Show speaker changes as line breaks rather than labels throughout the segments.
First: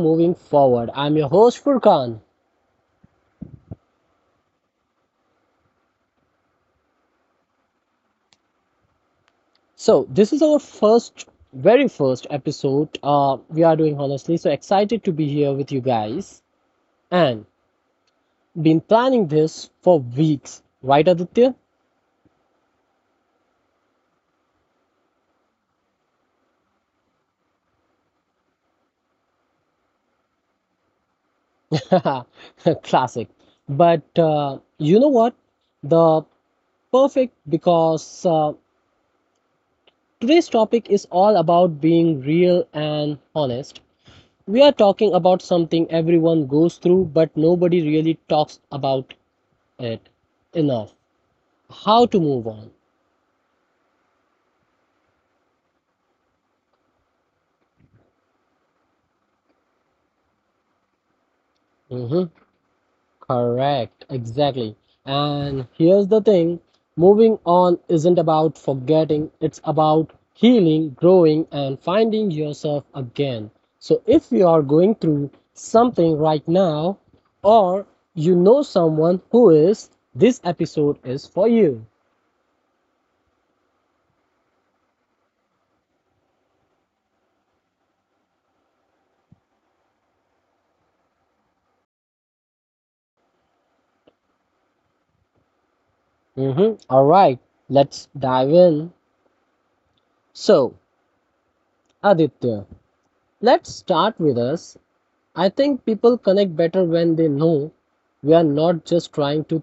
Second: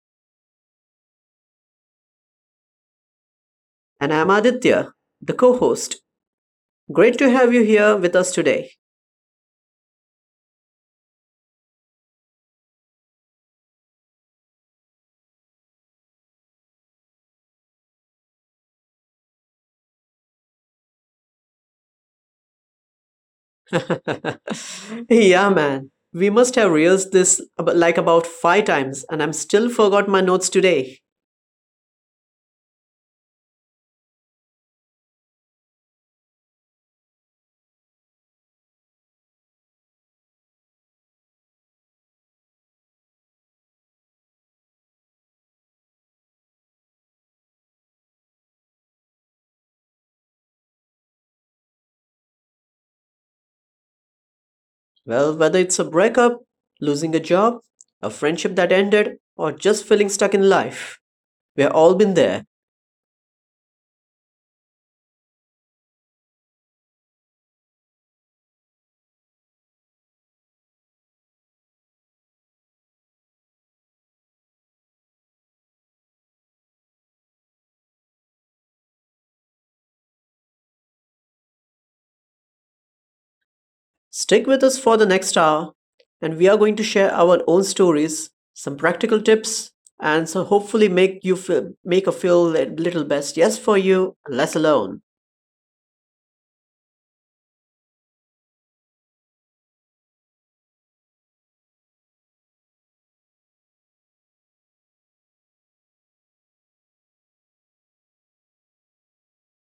Moving Forward. I'm your host Furkan.
And I'm Aditya, the co host. Great to have you here with us today.
So this is our first, very first episode. We are doing honestly so excited to be here with you guys and been planning this for weeks, right, Aditya?
Yeah, man. We must have rehearsed this like about 5 times, and I'm still forgot my notes today.
Classic. But you know what? The perfect, because today's topic is all about being real and honest. We are talking about something everyone goes through, but nobody really talks about it enough. How to move on.
Well, whether it's a breakup, losing a job, a friendship that ended, or just feeling stuck in life, we've all been
Hmm.
there.
Correct, exactly. And here's the thing, moving on isn't about forgetting, it's about healing, growing, and finding yourself again. So if you are going through something right now, or you know someone who is, this episode is for you.
Stick with us for the next hour, and we are going to share our own stories, some practical tips, and so hopefully make you feel, make a feel a little best yes for you, less alone.
Mhm. All right, let's dive in. So, Aditya, let's start with us. I think people connect better when they know we are not just trying to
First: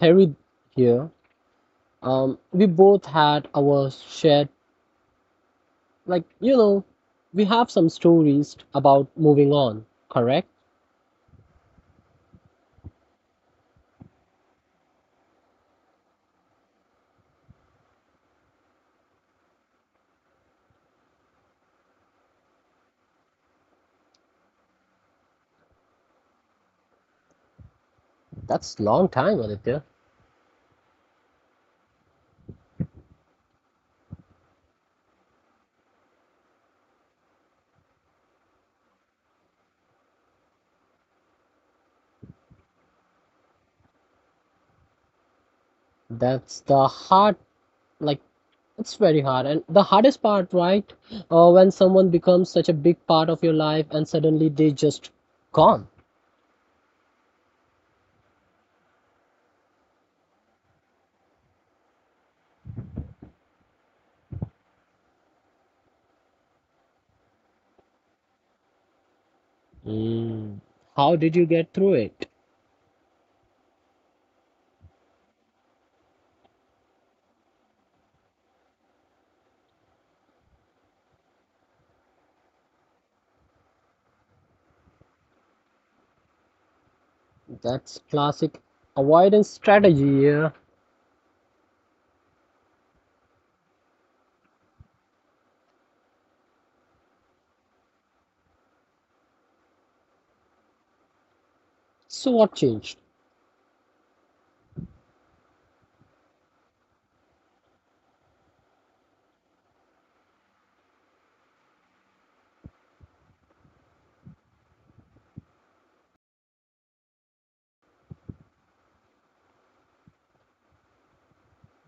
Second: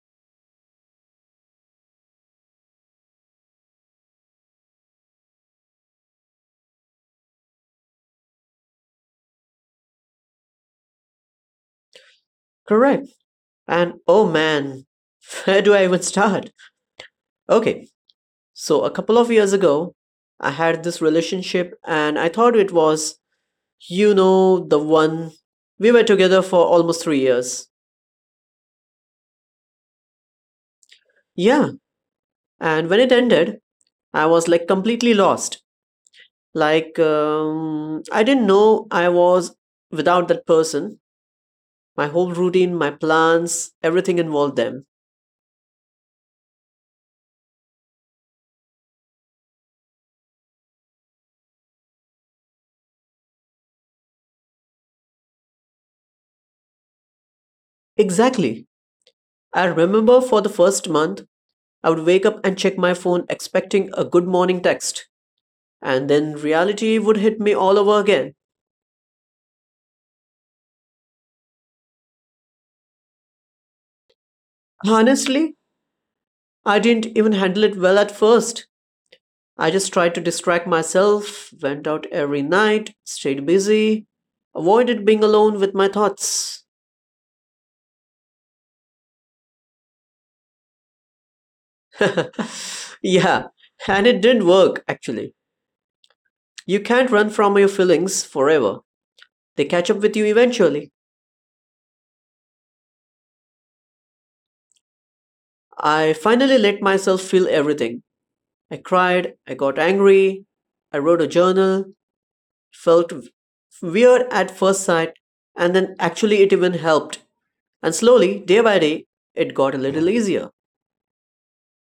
theory here. We both had our shared, like, we have some stories about moving on, correct?
Correct. And oh man, where do I even start? Okay, so a couple of years ago, I had this relationship, and I thought it was, the one. We were together for almost 3 years.
That's long time, Aditya.
Yeah, and when it ended, I was like completely lost. Like, I didn't know I was without that person. My whole routine, my plans, everything involved them.
That's the hard, like, it's very hard. And the hardest part, right? When someone becomes such a big part of your life and suddenly they just gone.
Exactly. I remember for the first month, I would wake up and check my phone expecting a good morning text. And then reality would hit me all over again.
Mm. How did you get through it?
Honestly, I didn't even handle it well at first. I just tried to distract myself, went out every night, stayed busy, avoided being alone with my thoughts.
That's classic avoidance strategy, yeah.
Yeah, and it did not work actually. You can't run from your feelings forever. They catch up with you eventually.
So what changed?
I finally let myself feel everything. I cried, I got angry, I wrote a journal, felt weird at first sight, and then actually it even helped. And slowly, day by day, it got a little easier.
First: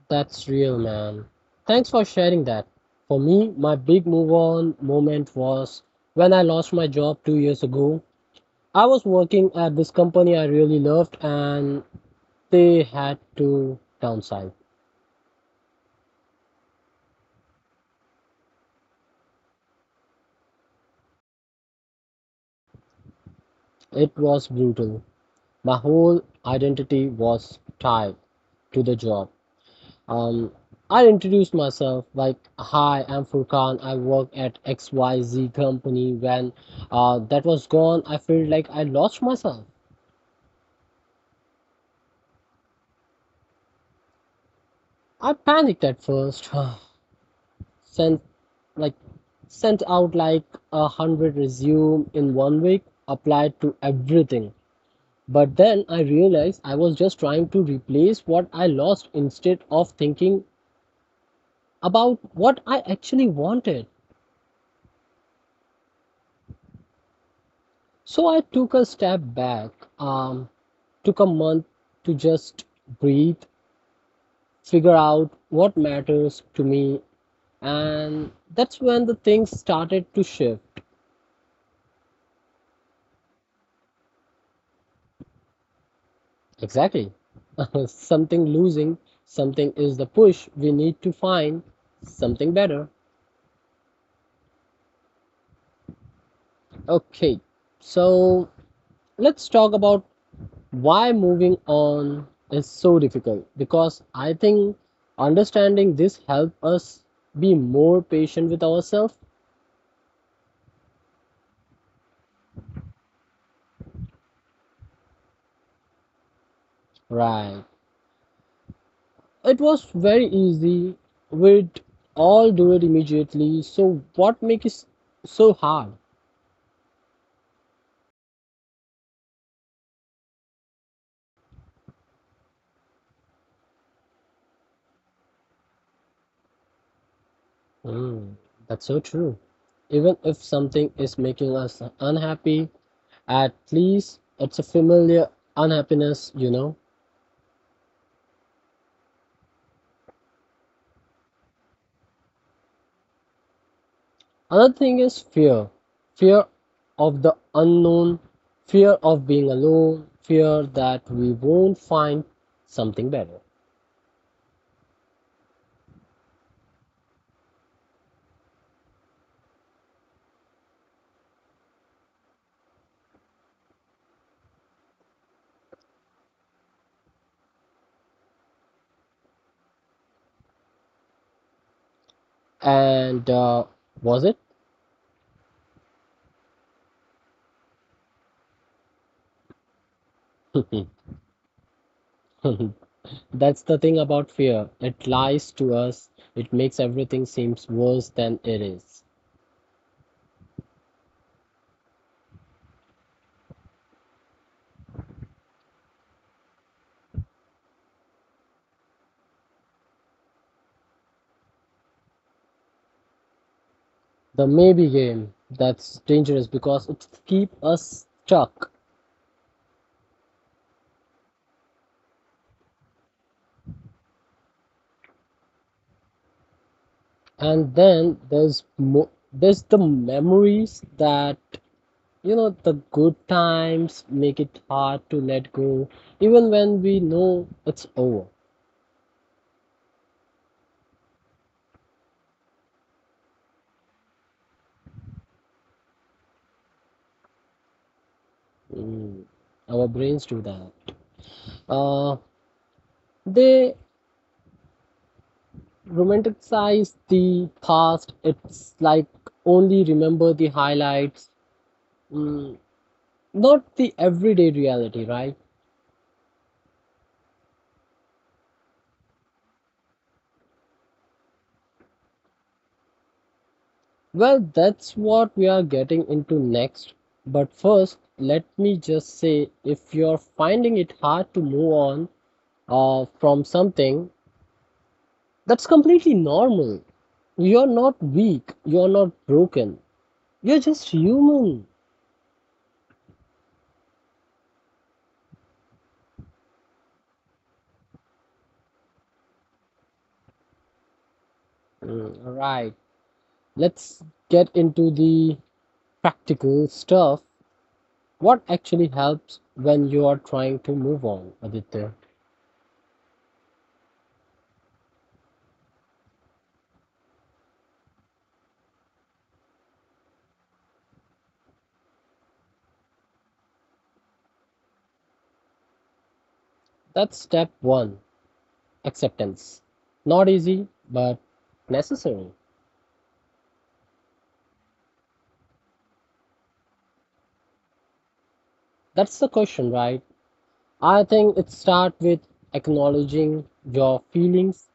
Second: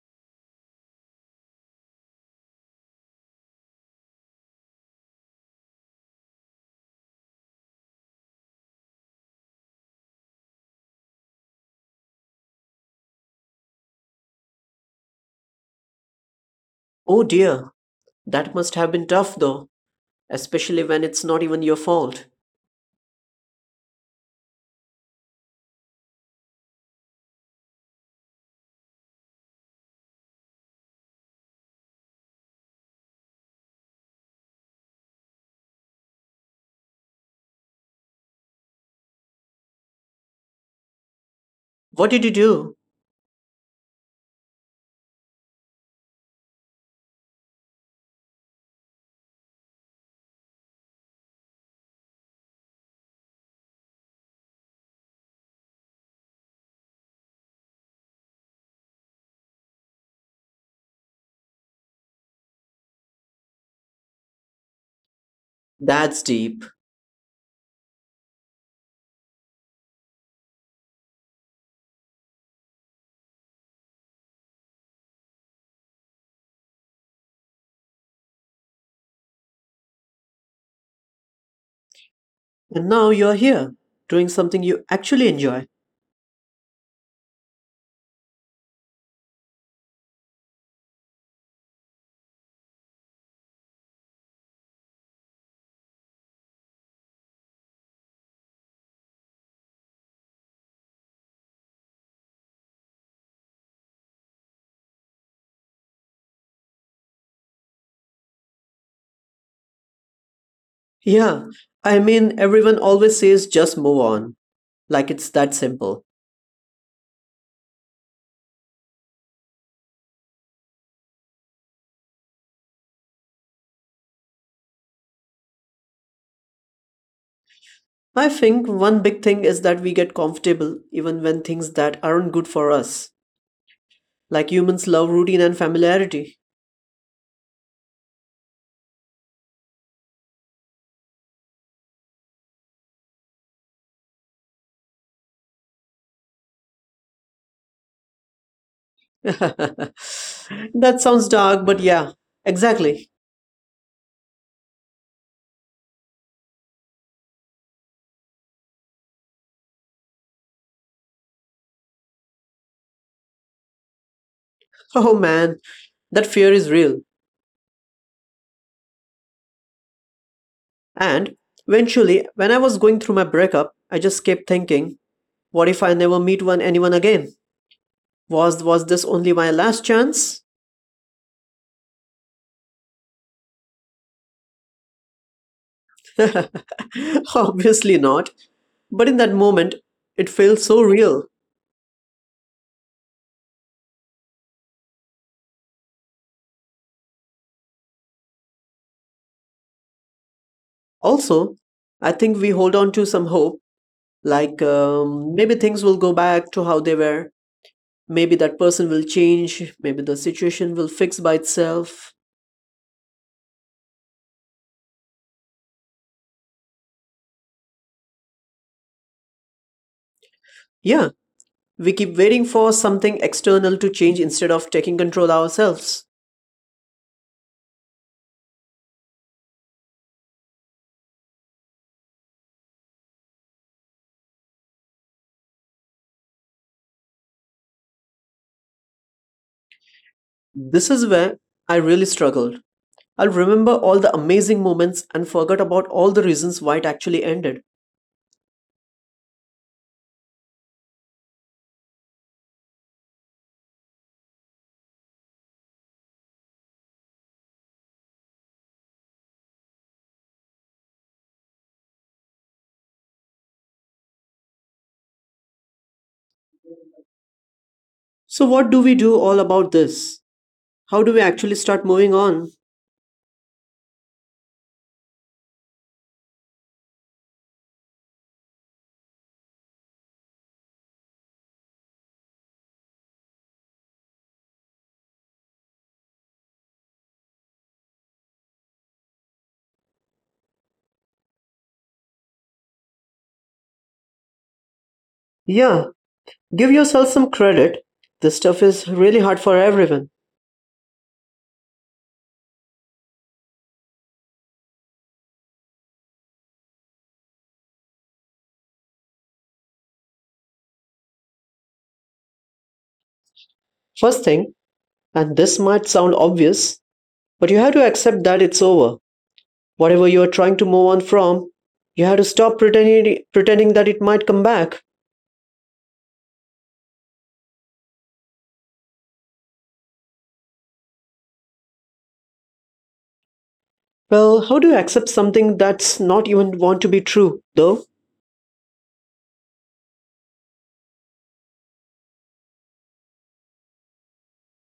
That's real, man. Thanks for sharing that. For me, my big move on moment was when I lost my job 2 years ago. I was working at this company I really loved and they had to downsize.
Oh dear, that must have been tough though, especially when it's not even your fault.
It was brutal. My whole identity was tied to the job. Um, I introduced myself like, "Hi, I'm Furkan. I work at XYZ company." When that was gone, I felt like I lost myself.
What did you do?
I panicked at first, sent like sent out like 100 resume in one week, applied to everything. But then I realized I was just trying to replace what I lost instead of thinking about what I actually wanted.
That's deep.
So I took a step back, um, took a month to just breathe, figure out what matters to me, and that's when the things started to shift.
And now you're here, doing something you actually enjoy.
Exactly. Something losing, something is the push we need to find something better. Okay, so let's talk about why moving on is so difficult, because I think understanding this helps us be more patient with ourselves.
Yeah, I mean, everyone always says just move on, like it's that simple.
Right, it was very easy, we'd all do it immediately. So what makes it so hard?
I think one big thing is that we get comfortable even when things that aren't good for us. Like humans love routine and familiarity.
Hmm, that's so true. Even if something is making us unhappy, at least it's a familiar unhappiness.
That sounds dark, but yeah, exactly.
Another thing is fear of the unknown, fear of being alone, fear that we won't find something better.
Oh man, that fear is real. And eventually, when I was going through my breakup, I just kept thinking, what if I never meet one anyone again? Was this only my last chance?
And was it?
Obviously not. But in that moment, it felt so real.
That's the thing about fear. It lies to us, it makes everything seems worse than it is.
Also, I think we hold on to some hope, like maybe things will go back to how they were. Maybe that person will change. Maybe the situation will fix by itself.
The maybe game, that's dangerous because it keeps us stuck.
Yeah, we keep waiting for something external to change instead of taking control ourselves.
And then there's there's the memories that, you know, the good times make it hard to let go, even when we know it's over.
This is where I really struggled. I'll remember all the amazing moments and forget about all the reasons why it actually ended.
Mm, Our brains do that. Uh, they romanticize the past. It's like only remember the highlights, mm, not the everyday reality, right?
So, what do we do all about this? How do we actually start moving on?
Well, that's what we are getting into next. But first, let me just say, if you're finding it hard to move on from something, that's completely normal. You're not weak, you're not broken, you're just human.
Yeah, give yourself some credit. This stuff is really hard for everyone.
All right, let's get into the practical stuff. What actually helps when you are trying to move on, Aditya?
First thing, and this might sound obvious, but you have to accept that it's over. Whatever you are trying to move on from, you have to stop pretending that it might come back.
That's step one, acceptance. Not easy, but necessary.
Well, how do you accept something that's not even want to be true, though?
That's the question, right? I think it starts with acknowledging your feelings.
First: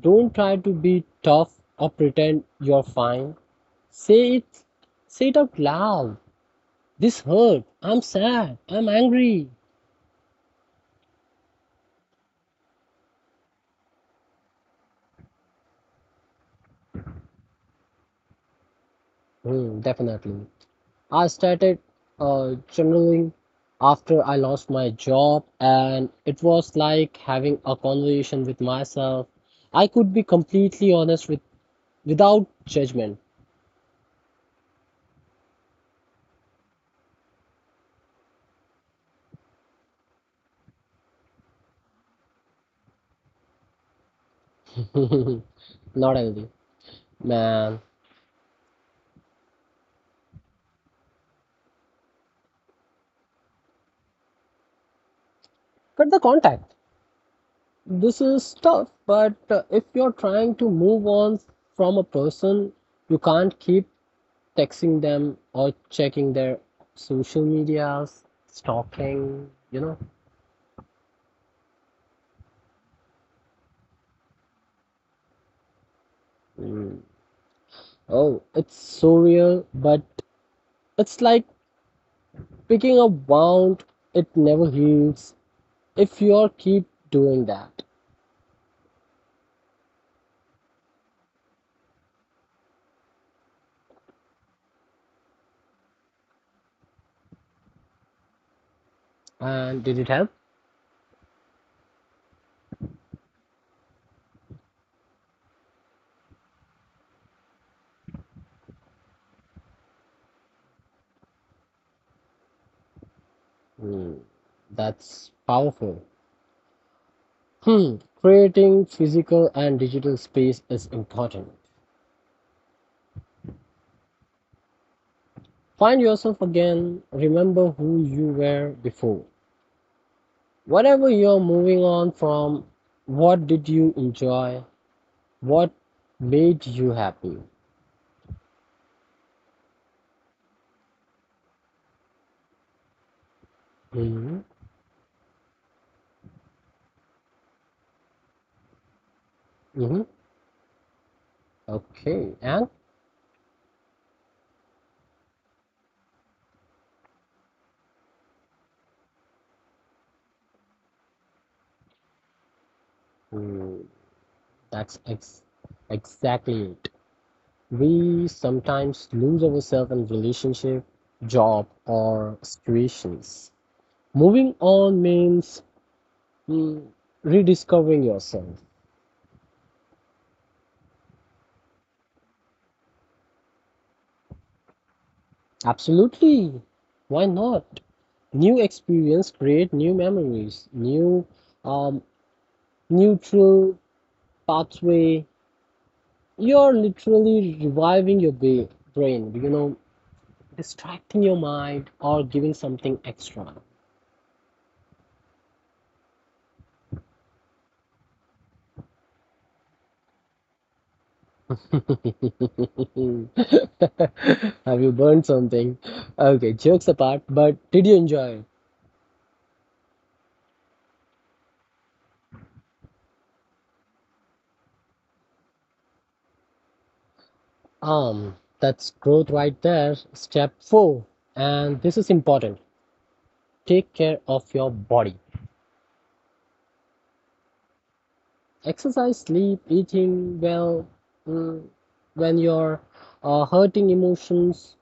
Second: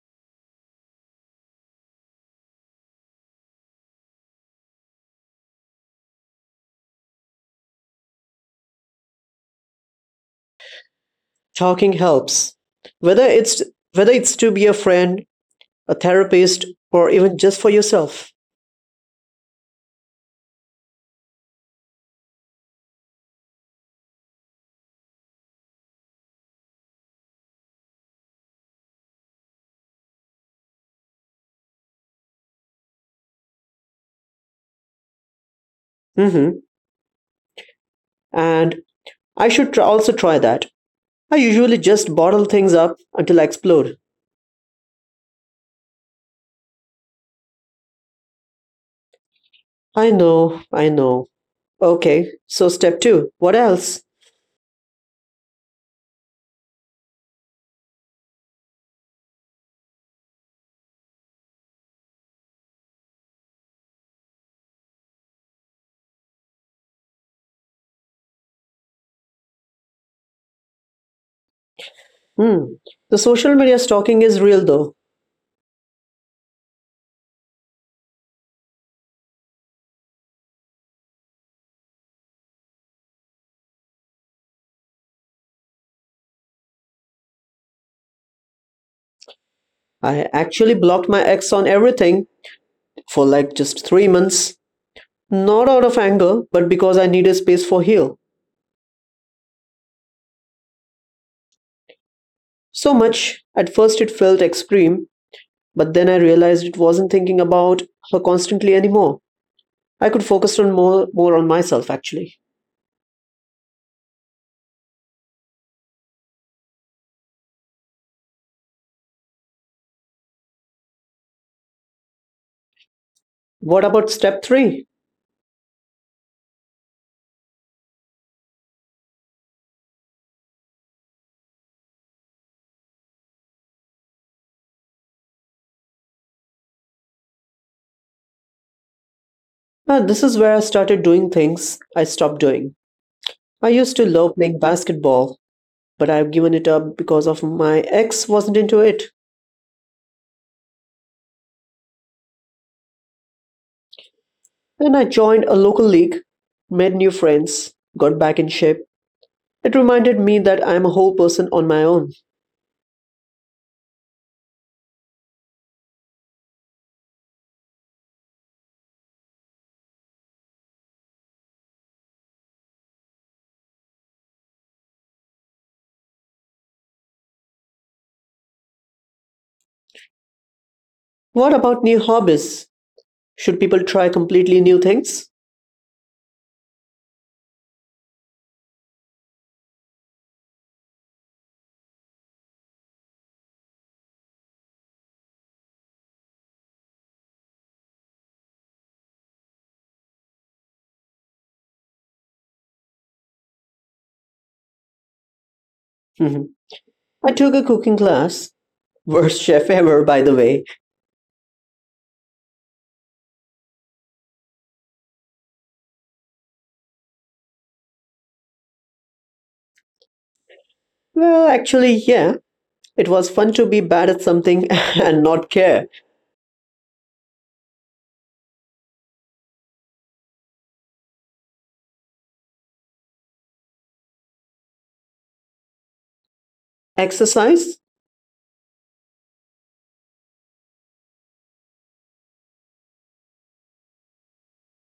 Don't try to be tough or pretend you're fine. Say it, say it out loud. This hurt. I'm sad. I'm angry.
Talking helps. Whether it's whether it's to be a friend, a therapist, or even just for yourself.
Hmm, definitely. I started journaling after I lost my job, and it was like having a conversation with myself. I could be completely honest without judgment.
hmm And I should try, also try that. I usually just bottle things up until I explode.
Not healthy, man.
I know, I know. Okay, so step two. What else?
Cut the contact. This is tough, but if you're trying to move on from a person, you can't keep texting them or checking their social medias, stalking.
Hmm. The social media stalking is real though.
Oh, it's so real, but it's like picking a wound, it never heals if you all keep doing that.
I actually blocked my ex on everything for like just 3 months. Not out of anger, but because I needed space for heal.
And did it help?
So much. At first it felt extreme, but then I realized it wasn't thinking about her constantly anymore. I could focus on more on myself actually.
Hmm, that's powerful. Hmm, creating physical and digital space is important.
What about step three?
Find yourself again, remember who you were before. Whatever you're moving on from, what did you enjoy? What made you happy?
This is where I started doing things I stopped doing. I used to love
Mm-hmm.
playing basketball, but I've given it up because of my ex wasn't into it.
Mm-hmm. Okay. And
Then I joined a local league, made new friends, got back in shape. It reminded me that I am a whole person on my own.
mm, that's exactly it. We sometimes lose ourselves in relationship, job, or situations. Moving on means, mm, rediscovering yourself.
What about new hobbies? Should people try completely new things?
Absolutely. Why not? New experience create new memories, new um, neutral pathway. You're literally reviving your brain, distracting your mind or giving something extra.
Mhm. I took a cooking class. Worst chef ever, by the way.
Have you burned something? Okay, jokes apart, but did you enjoy it?
Well, actually, yeah. It was fun to be bad at something and not care.
That's growth right there. Step four, and this is important, take care of your body.
Exercise?
Exercise, sleep, eating well. mm, when you're hurting emotions,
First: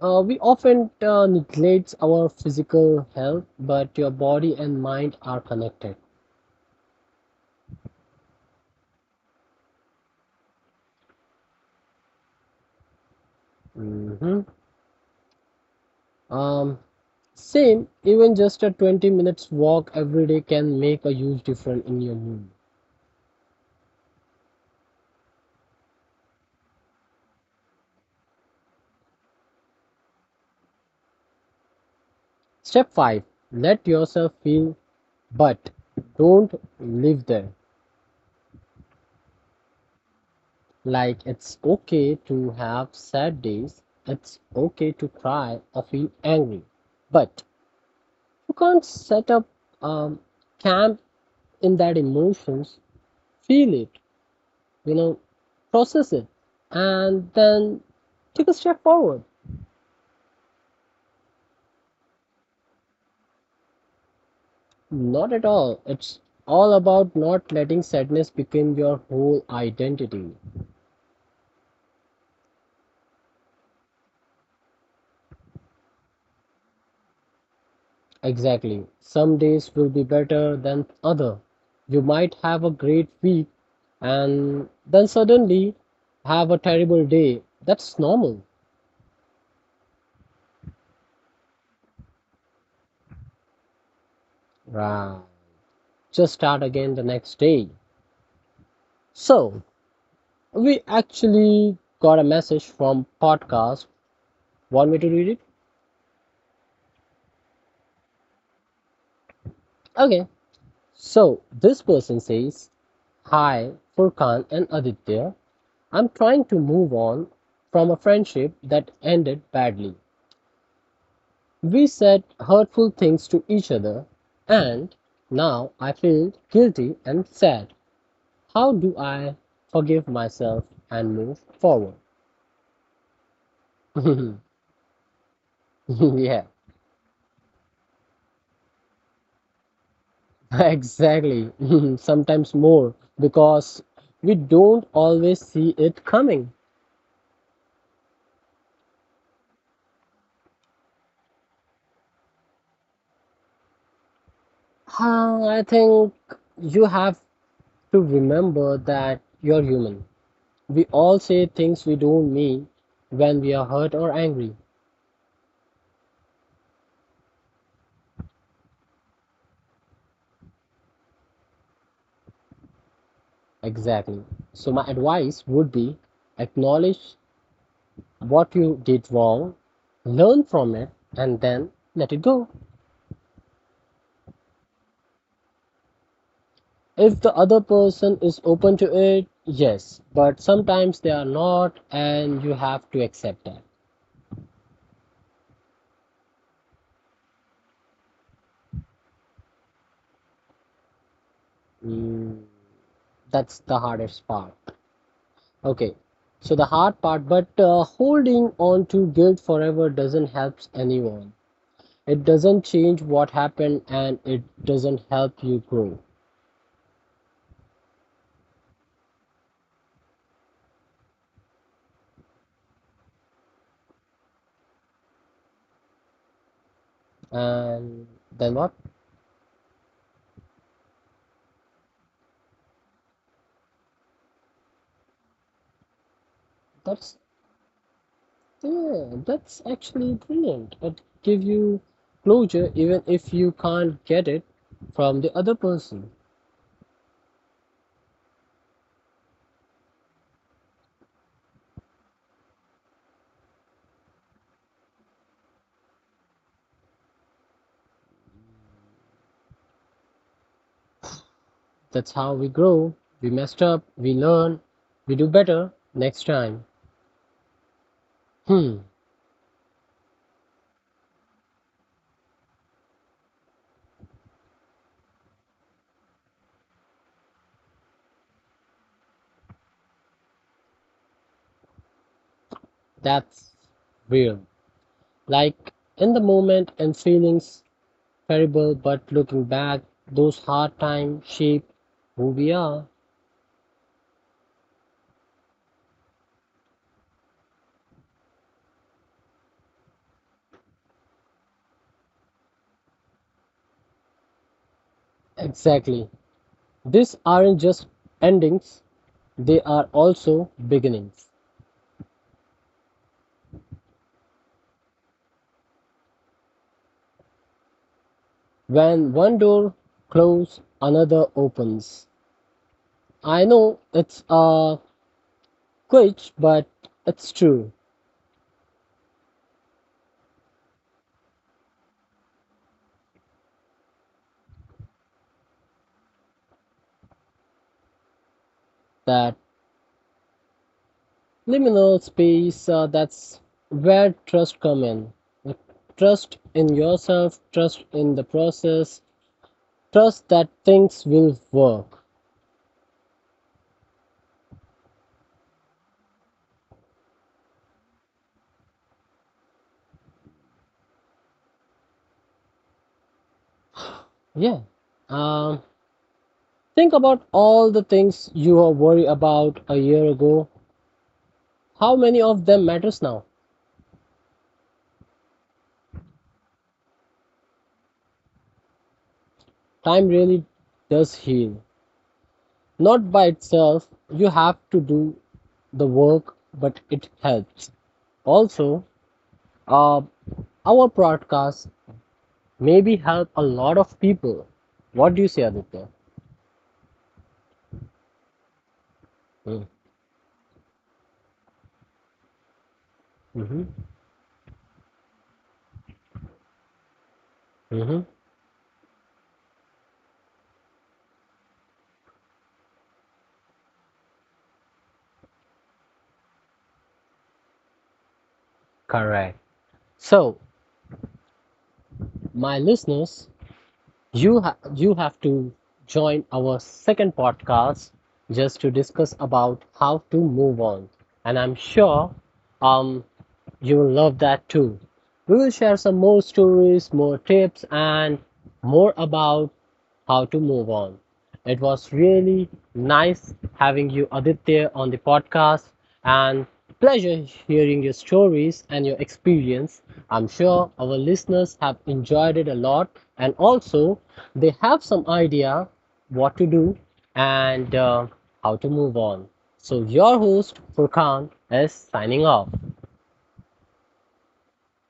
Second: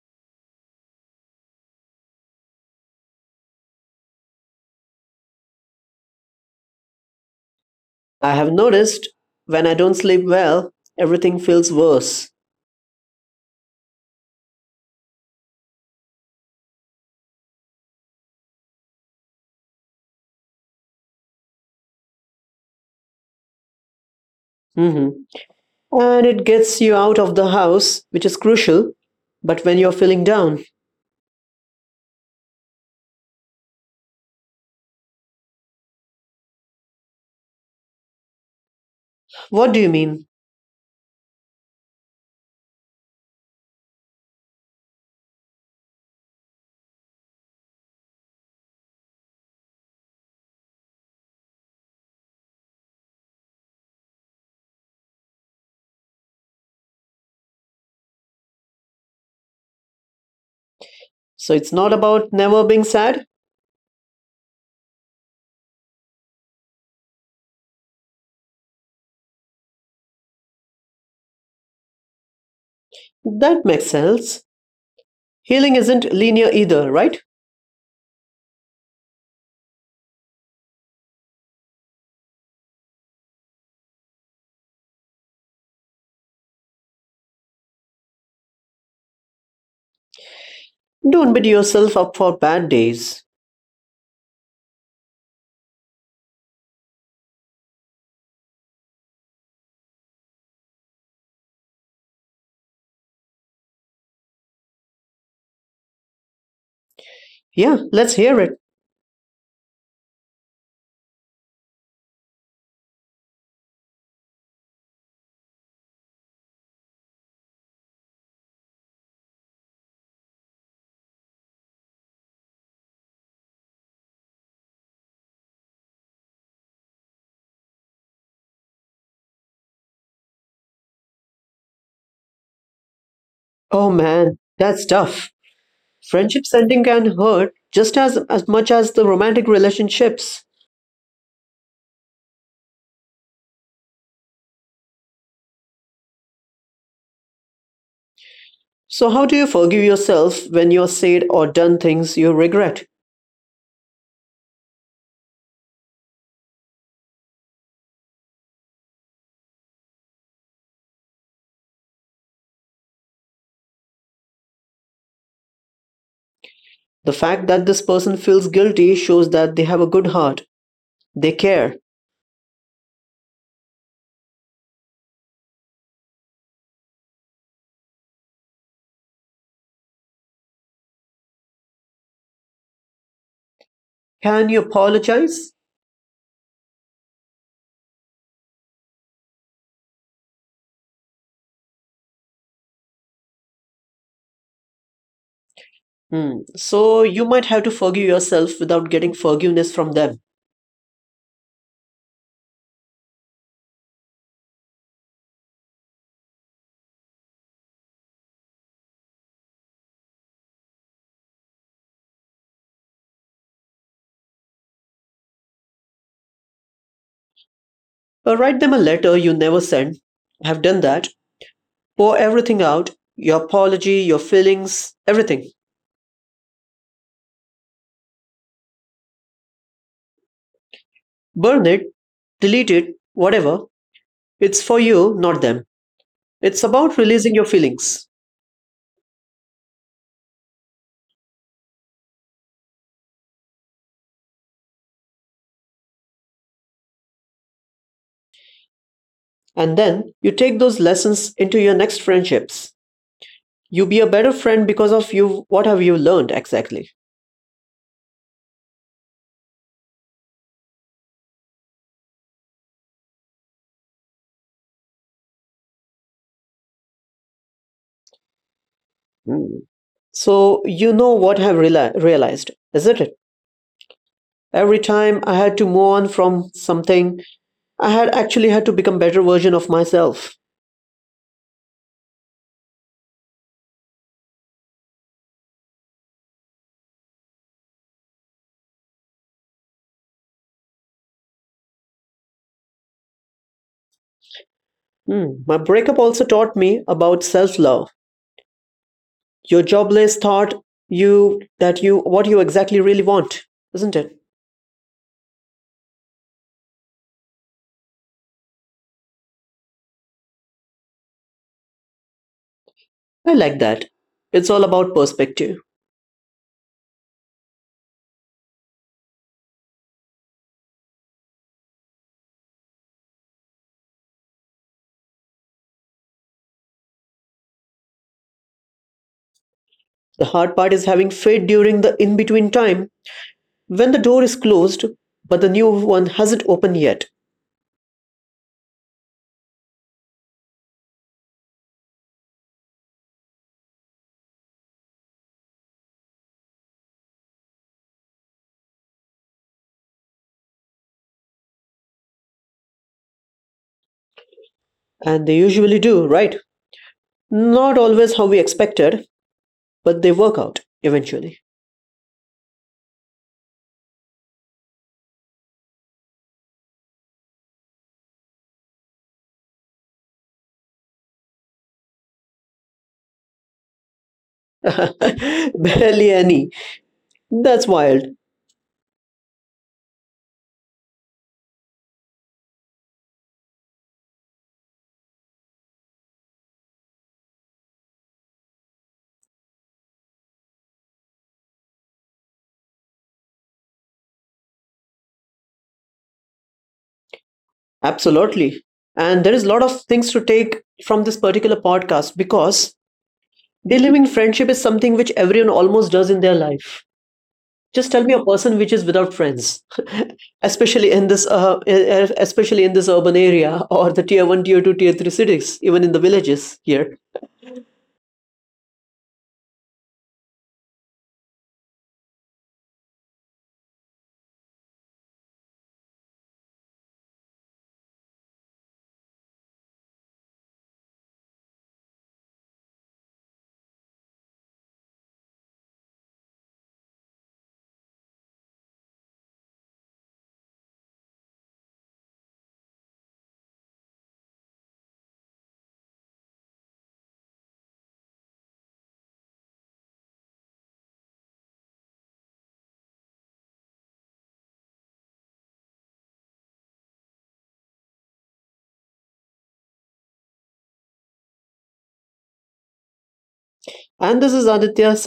We often neglect our physical health, but your body and mind are connected.
I have noticed when I don't sleep well, everything feels worse.
hmm Um, Same, even just a 20 minutes walk every day can make a huge difference in your mood.
Mhm. And it gets you out of the house, which is crucial, but when you're feeling down.
Step 5, let yourself feel, but don't live there.
What do you mean?
Like, it's okay to have sad days, it's okay to cry or feel angry, but you can't set up um, camp in that emotions. Feel it, you know, process it, and then take a step forward.
So it's not about never being sad?
Not at all. It's all about not letting sadness become your whole identity.
That makes sense. Healing isn't linear either, right?
Exactly. Some days will be better than other. You might have a great week and then suddenly have a terrible day. That's normal.
Don't beat yourself up for bad days.
Right. Just start again the next day. So, we actually got a message from podcast. Want me to read it?
Yeah, let's hear it.
Okay, so this person says, "Hi, Furkan and Aditya. I'm trying to move on from a friendship that ended badly. We said hurtful things to each other, and now I feel guilty and sad. How do I forgive myself and move forward?"
Oh man, that's tough.
Yeah,
Friendships ending can hurt just as much as the romantic relationships.
exactly. Sometimes more because we don't always see it coming.
So, how do you forgive yourself when you're said or done things you regret?
I think you have to remember that you're human. We all say things we don't mean when we are hurt or angry.
The fact that this person feels guilty shows that they have a good heart. They care.
Exactly. So, my advice would be, acknowledge what you did wrong, learn from it, and then let it go.
Can you apologize?
If the other person is open to it, yes, but sometimes they are not, and you have to accept that.
Hmm. So you might have to forgive yourself without getting forgiveness from them.
Mm, that's the hardest part. Okay, so the hard part, but holding on to guilt forever doesn't help anyone. It doesn't change what happened and it doesn't help you grow.
Or write them a letter you never sent. I've done that. Pour everything out your apology, your feelings, everything.
And then what?
Burn it, delete it, whatever. It's for you, not them. It's about
That's,
releasing your feelings.
yeah, that's actually brilliant. It gives you closure even if you can't get it from the other person.
And then you take those lessons into your next friendships. You be a better friend because of you. What have you learned exactly?
That's how we grow. We messed up, we learn, we do better next time. Hmm,
Mm. So, you know what I've realized, isn't it? Every time I had to move on from something, I had actually had to become better version of myself.
that's real. Like in the moment and feelings terrible, but looking back, those hard times shape who we are.
Hmm. My breakup also taught me about self-love. Your job list taught you that you what you exactly really want, isn't it?
Exactly. These aren't just endings, they are also beginnings.
I like that. It's all about perspective.
When one door closes, another opens. I know it's a glitch, but it's true.
The hard part is having faith during the in-between time when the door is closed, but the new one hasn't opened yet.
That liminal space, that's where trust comes in. Trust in yourself, trust in the process, trust that things will work.
And they usually do, right? Not always how we expected, but they work out eventually.
Yeah. Um, think about all the things you were worried about a year ago. How many of them matters now?
Barely any. That's wild.
Time really does heal. Not by itself. You have to do the work, but it helps. Also, uh, our podcast maybe help a lot of people. What do you say, Aditya?
Absolutely. And there is a lot of things to take from this particular podcast because
Mm-hmm.
delivering friendship is something which everyone almost does in their life. Just tell
Mm-hmm.
me a person which is without friends, especially in this, especially in this urban area or the tier 1, tier 2, tier 3 cities, even in the villages here.
Correct. So, my listeners, you have to join our second podcast just to discuss about how to move on, and I'm sure um you will love that too. We will share some more stories, more tips, and more about how to move on. It was really nice having you, Aditya, on the podcast and pleasure hearing your stories and your experience. I'm sure our listeners have enjoyed it a lot and also they have some idea what to do and how to move on. So, your host, Furkan, is signing off.
And this is Aditya